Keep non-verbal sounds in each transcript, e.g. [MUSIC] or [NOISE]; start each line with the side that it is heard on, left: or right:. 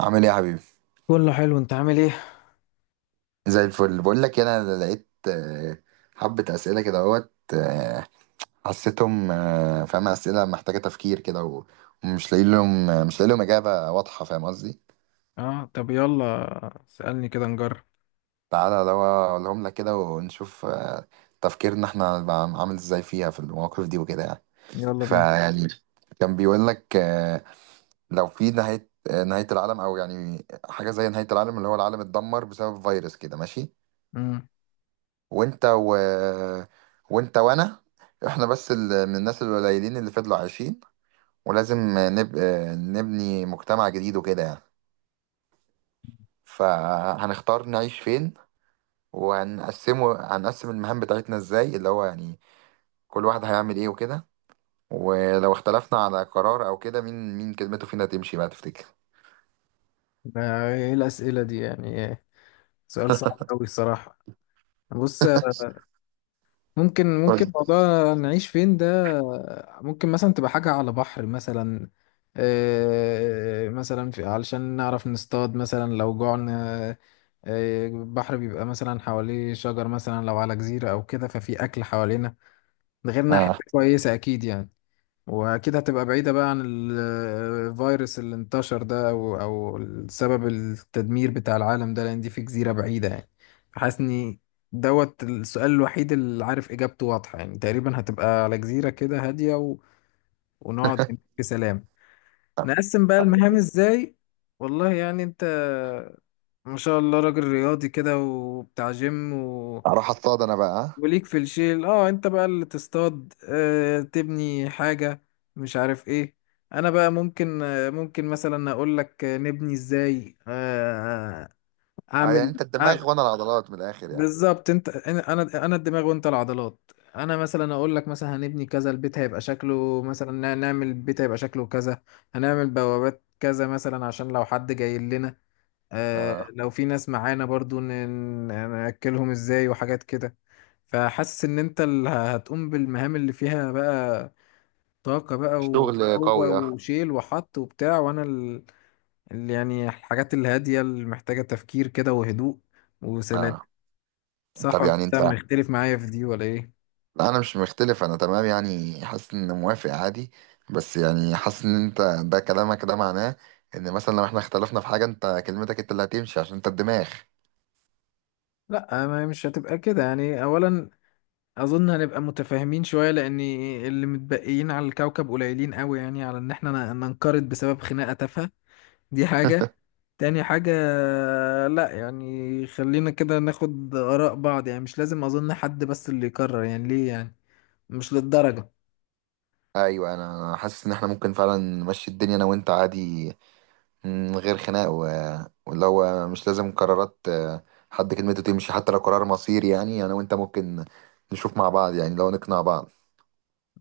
right: عامل ايه يا حبيبي؟
left: كله حلو، انت عامل ايه؟
right: زي الفل. بقول لك إيه، انا لقيت حبة اسئلة كده اهوت، حسيتهم، فاهم، اسئلة محتاجة تفكير كده ومش لاقي لهم، مش لاقي لهم اجابة واضحة، فاهم قصدي؟
left: اه، طب يلا سألني كده نجرب.
right: تعالى لو اقولهم لك كده ونشوف تفكيرنا احنا هنبقى عامل ازاي فيها، في المواقف دي وكده يعني.
left: يلا بينا.
right: فيعني كان بيقول لك، لو في نهاية، نهاية العالم او يعني حاجة زي نهاية العالم، اللي هو العالم اتدمر بسبب فيروس كده، ماشي.
left: امم
right: وانت و... وانت وانا، احنا بس من الناس القليلين اللي فضلوا عايشين، ولازم نبني مجتمع جديد وكده يعني. فهنختار نعيش فين، هنقسم المهام بتاعتنا ازاي، اللي هو يعني كل واحد هيعمل ايه وكده. ولو اختلفنا على قرار او كده، مين كلمته فينا تمشي بقى تفتكر؟
left: ده ايه الأسئلة دي يعني ايه؟ سؤال صعب قوي الصراحة. بص، ممكن
right: قول لي.
left: موضوع نعيش فين ده، ممكن مثلا تبقى حاجة على بحر مثلا. مثلا في علشان نعرف نصطاد مثلا لو جوعنا. البحر بيبقى مثلا حواليه شجر، مثلا لو على جزيرة أو كده ففي أكل حوالينا. ده غير إنها
right: اه،
left: حتة كويسة أكيد يعني. واكيد هتبقى بعيدة بقى عن الفيروس اللي انتشر ده، او او السبب التدمير بتاع العالم ده، لان دي في جزيرة بعيدة يعني. حاسس اني دوت السؤال الوحيد اللي عارف اجابته واضحة، يعني تقريبا هتبقى على جزيرة كده هادية ونقعد في سلام. نقسم بقى المهام ازاي؟ والله يعني انت ما شاء الله راجل رياضي كده وبتاع جيم،
right: اروح اصطاد انا بقى، ها؟
left: وليك في الشيل. اه، انت بقى اللي تصطاد، آه تبني حاجة، مش عارف ايه. انا بقى ممكن آه ممكن مثلا اقول لك نبني ازاي. آه
right: اه، يعني
left: اعمل
right: انت
left: أعمل-
right: الدماغ وانا العضلات من الاخر يعني.
left: بالظبط، انت انا أنا الدماغ وانت العضلات. انا مثلا اقول لك مثلا هنبني كذا، البيت هيبقى شكله مثلا، نعمل البيت هيبقى شكله كذا، هنعمل بوابات كذا مثلا عشان لو حد جاي لنا.
right: اه،
left: لو في ناس معانا برضو نأكلهم ازاي وحاجات كده. فحاسس ان انت اللي هتقوم بالمهام اللي فيها بقى طاقة بقى،
right: الشغل
left: وقوة
right: قوي، اه.
left: وشيل وحط وبتاع، وانا اللي يعني الحاجات الهادية اللي محتاجة تفكير كده وهدوء وسلام.
right: اه،
left: صح
right: طب
left: ولا
right: يعني
left: انت
right: انت.
left: مختلف معايا في دي ولا ايه؟
right: لا، انا مش مختلف، انا تمام يعني، حاسس ان موافق عادي. بس يعني حاسس ان انت ده كلامك ده معناه ان مثلا لو احنا اختلفنا في حاجة، انت كلمتك انت اللي هتمشي عشان انت الدماغ.
left: لا ما مش هتبقى كده يعني. اولا اظن هنبقى متفاهمين شوية، لان اللي متبقيين على الكوكب قليلين قوي يعني، على ان احنا ننقرض بسبب خناقة تافهة. دي حاجة.
right: [LAUGHS]
left: تاني حاجة، لا يعني خلينا كده ناخد آراء بعض يعني، مش لازم أظن حد بس اللي يقرر، يعني ليه يعني، مش للدرجة.
right: ايوه، أنا حاسس ان احنا ممكن فعلا نمشي الدنيا انا وانت عادي، من غير خناق. واللي هو مش لازم قرارات، حد كلمته تمشي حتى لو قرار مصيري يعني. انا وانت ممكن نشوف مع بعض يعني، لو نقنع بعض.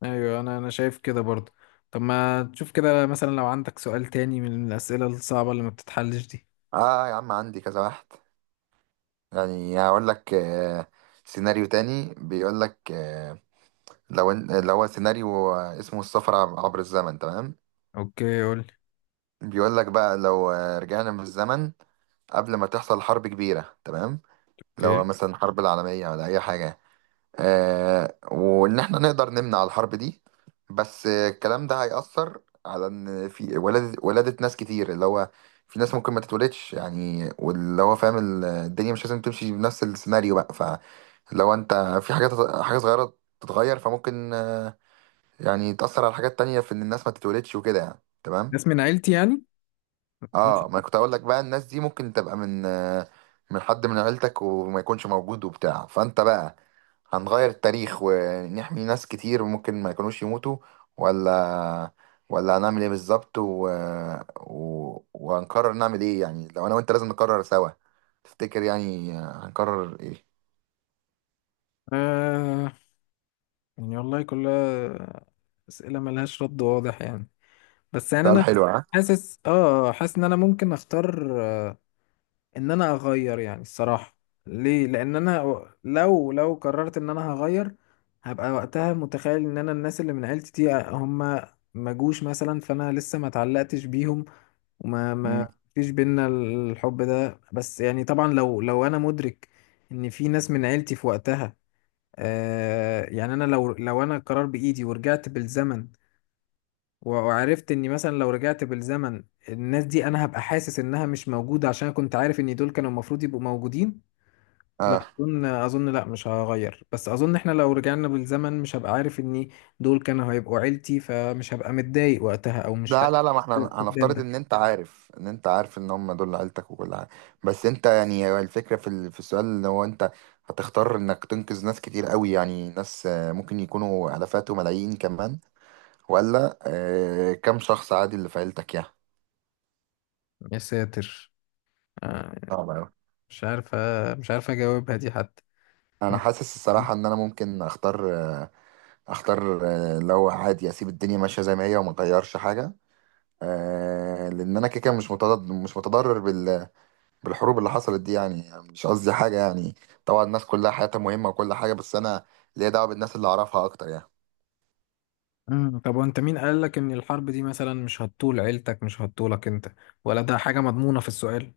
left: أيوة، أنا شايف كده برضه. طب ما تشوف كده مثلا لو عندك سؤال تاني من الأسئلة الصعبة اللي ما بتتحلش دي.
right: اه يا عم، عندي كذا واحد يعني. هقول لك، سيناريو تاني بيقول لك، اللي هو سيناريو اسمه السفر عبر الزمن، تمام؟
left: اوكي قول لي.
right: بيقول لك بقى لو رجعنا بالزمن قبل ما تحصل حرب كبيرة، تمام. لو
left: اوكي،
right: مثلا حرب العالمية ولا أي حاجة، آه، وإن إحنا نقدر نمنع الحرب دي. بس الكلام ده هيأثر على إن في ولادة ناس كتير، اللي هو في ناس ممكن ما تتولدش يعني، واللي هو فاهم الدنيا مش لازم تمشي بنفس السيناريو بقى. فلو أنت في حاجات، حاجة صغيرة تتغير فممكن يعني تأثر على حاجات تانية في إن الناس ما تتولدش وكده يعني، تمام؟
left: ناس من عيلتي يعني. ماشي.
right: اه، ما كنت أقول لك بقى، الناس دي ممكن تبقى من، من حد من عيلتك وما يكونش موجود وبتاع. فأنت بقى، هنغير التاريخ ونحمي ناس كتير ممكن ما يكونوش يموتوا، ولا ولا هنعمل ايه بالظبط وهنقرر نعمل ايه يعني؟ لو انا وانت لازم نقرر سوا، تفتكر يعني هنقرر ايه؟
left: آه، يعني والله كلها أسئلة ملهاش رد واضح يعني. بس يعني
right: سؤال
left: أنا
right: حلو، ها؟
left: حاسس، آه حاسس إن أنا ممكن أختار ان انا اغير يعني الصراحة. ليه؟ لان انا لو قررت ان انا هغير، هبقى وقتها متخيل ان انا الناس اللي من عيلتي دي هم ما جوش مثلا، فانا لسه ما اتعلقتش بيهم، وما ما
right: مم.
left: فيش بينا الحب ده. بس يعني طبعا لو انا مدرك ان في ناس من عيلتي في وقتها، آه يعني انا لو انا قرار بايدي ورجعت بالزمن، وعرفت اني مثلا لو رجعت بالزمن الناس دي، انا هبقى حاسس انها مش موجودة، عشان أنا كنت عارف ان دول كانوا المفروض يبقوا موجودين.
right: اه،
left: لا اظن، اظن لا مش هغير. بس اظن احنا لو رجعنا بالزمن مش هبقى عارف ان دول كانوا هيبقوا عيلتي، فمش هبقى متضايق وقتها او مش ه-
right: لا لا لا، ما احنا
left: فقدان
right: هنفترض
left: ده.
right: ان انت عارف، ان انت عارف ان هم دول عيلتك وكل حاجه. بس انت يعني، هو الفكره في في السؤال اللي هو انت هتختار انك تنقذ ناس كتير قوي يعني، ناس ممكن يكونوا الافات وملايين كمان، ولا كم شخص عادي اللي في عيلتك يعني.
left: يا ساتر، آه،
right: صعب أوي.
left: مش عارف، مش عارف اجاوبها دي حتى.
right: انا
left: [LAUGHS]
right: حاسس الصراحه ان انا ممكن اختار، لو عادي اسيب الدنيا ماشيه زي ما هي وما اغيرش حاجه، لان انا كده كده مش متضرر، بالحروب اللي حصلت دي يعني. يعني مش قصدي حاجة يعني، طبعا الناس كلها حياتها مهمة وكل حاجة، بس أنا ليا دعوة بالناس اللي أعرفها أكتر يعني.
left: مم. طب وانت مين قال لك ان الحرب دي مثلا مش هتطول عيلتك، مش هتطولك انت، ولا ده حاجة مضمونة في السؤال؟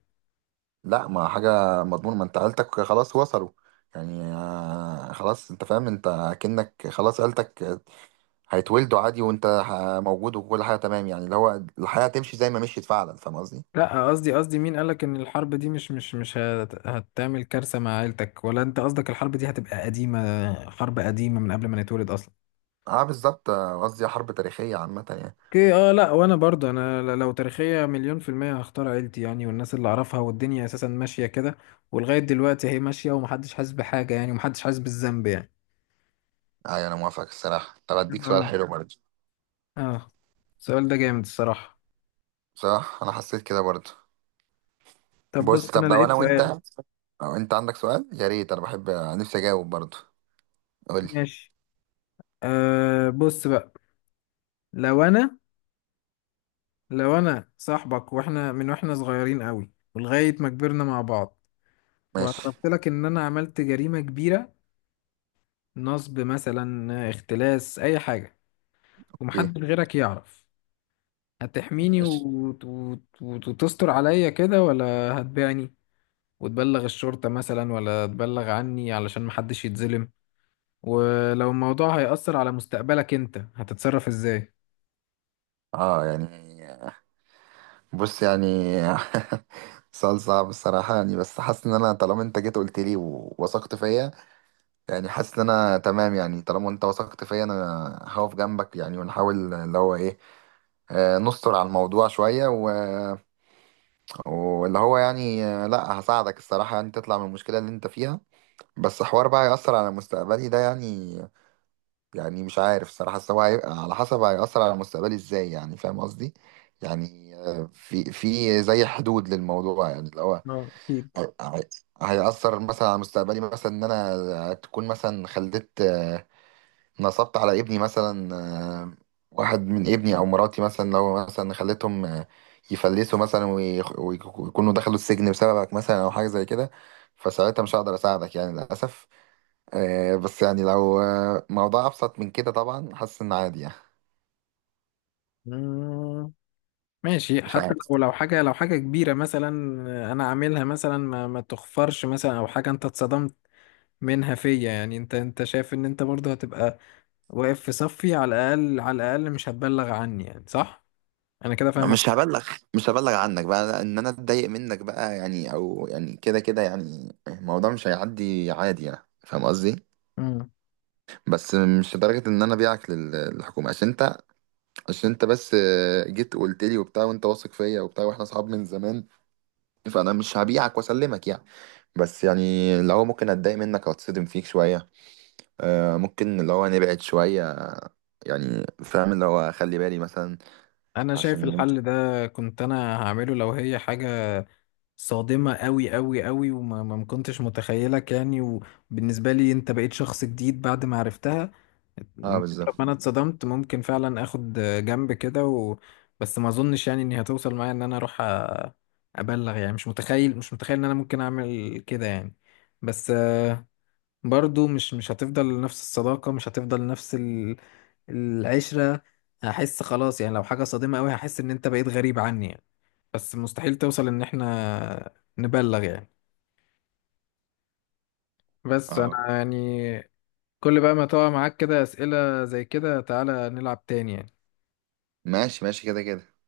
right: لا، ما حاجة مضمون، ما أنت عيلتك خلاص وصلوا يعني، خلاص أنت فاهم، أنت أكنك خلاص عيلتك هيتولدوا عادي وأنت موجود وكل حاجة تمام يعني، اللي هو الحياة تمشي زي ما مشيت فعلا، فاهم قصدي؟
left: لا قصدي، قصدي مين قالك ان الحرب دي مش هتعمل كارثة مع عيلتك، ولا انت قصدك الحرب دي هتبقى قديمة، حرب قديمة من قبل ما نتولد اصلا؟
right: أه، بالظبط، قصدي حرب تاريخية عامة يعني.
left: اوكي، اه، لا وانا برضه انا لو تاريخية 100% هختار عيلتي يعني، والناس اللي اعرفها، والدنيا اساسا ماشية كده، ولغاية دلوقتي هي ماشية ومحدش حاسس بحاجة يعني، ومحدش حاسس بالذنب يعني.
right: أيوة، أنا موافق الصراحة. طب أديك سؤال
left: اه.
right: حلو برضه.
left: اه. السؤال ده جامد الصراحة.
right: صح، أنا حسيت كده برضه.
left: طب
right: بص،
left: بص انا
right: طب لو
left: لقيت
right: انا وانت،
left: سؤال.
right: لو انت عندك سؤال يا ريت، انا بحب نفسي اجاوب برضه. قول لي.
left: ماشي. آه بص بقى، لو انا لو انا صاحبك، واحنا واحنا صغيرين قوي ولغاية ما كبرنا مع بعض،
right: ماشي،
left: واعترفت لك ان انا عملت جريمة كبيرة، نصب مثلا، اختلاس، اي حاجة،
right: ايه،
left: ومحدش غيرك يعرف. هتحميني
right: ماشي.
left: وتستر عليا كده، ولا هتبيعني وتبلغ الشرطة مثلا، ولا تبلغ عني علشان محدش يتظلم؟ ولو الموضوع هيأثر على مستقبلك انت هتتصرف ازاي؟
right: اه يعني، بص يعني، [LAUGHS] سؤال صعب الصراحة يعني. بس حاسس ان انا طالما انت جيت قلت لي ووثقت فيا يعني، حاسس ان انا تمام يعني، طالما انت وثقت فيا، انا هقف جنبك يعني ونحاول اللي هو ايه، نستر على الموضوع شوية. واللي هو يعني، لا، هساعدك الصراحة يعني تطلع من المشكلة اللي انت فيها. بس حوار بقى هيأثر على مستقبلي ده يعني، يعني مش عارف الصراحة، بس هو هيبقى على حسب هيأثر على مستقبلي ازاي يعني، فاهم قصدي؟ يعني في زي حدود للموضوع يعني، اللي هو
left: اه اكيد.
right: هي- هي- هيأثر مثلا على مستقبلي، مثلا ان انا تكون مثلا خلفت، نصبت على ابني مثلا، آه، واحد من ابني او مراتي مثلا، لو مثلا خليتهم يفلسوا مثلا ويكونوا دخلوا السجن بسببك مثلا، او حاجه زي كده، فساعتها مش هقدر اساعدك يعني للاسف. بس يعني لو موضوع ابسط من كده، طبعا حاسس ان عادي يعني.
left: مم. ماشي،
right: مش
left: حتى
right: عارف.
left: لو لو حاجة كبيرة مثلا أنا عاملها مثلا، ما تخفرش مثلا، أو حاجة أنت اتصدمت منها فيا يعني، أنت شايف إن أنت برضه هتبقى واقف في صفي، على الأقل على الأقل مش هتبلغ عني يعني صح؟ أنا كده فاهمك.
right: مش هبلغ، عنك بقى، ان انا اتضايق منك بقى يعني، او يعني كده كده يعني الموضوع مش هيعدي عادي يعني، فاهم قصدي؟
left: مم.
right: بس مش لدرجة ان انا بيعك للحكومة، عشان انت بس جيت قلت لي وبتاع وانت واثق فيا وبتاع، واحنا اصحاب من زمان، فانا مش هبيعك واسلمك يعني. بس يعني لو هو ممكن اتضايق منك او اتصدم فيك شويه، ممكن اللي هو نبعد شويه يعني، فاهم اللي هو خلي بالي مثلا
left: أنا شايف
right: عشان.
left: الحل ده كنت أنا هعمله لو هي حاجة صادمة قوي قوي قوي، وما ما ما كنتش متخيلك يعني، وبالنسبة لي انت بقيت شخص جديد بعد ما عرفتها.
right: اه
left: طب
right: بالظبط.
left: انا اتصدمت ممكن فعلا اخد جنب كده بس ما اظنش يعني اني هتوصل معايا ان انا اروح ابلغ يعني. مش متخيل ان انا ممكن اعمل كده يعني. بس آه، برضو مش هتفضل نفس الصداقة، مش هتفضل نفس العشرة. هحس خلاص يعني، لو حاجة صادمة قوي هحس ان انت بقيت غريب عني يعني. بس مستحيل توصل ان احنا نبلغ يعني. بس
right: اه،
left: انا يعني، كل بقى ما تقع معاك كده اسئلة زي كده تعالى نلعب تاني يعني.
right: ماشي ماشي كده كده.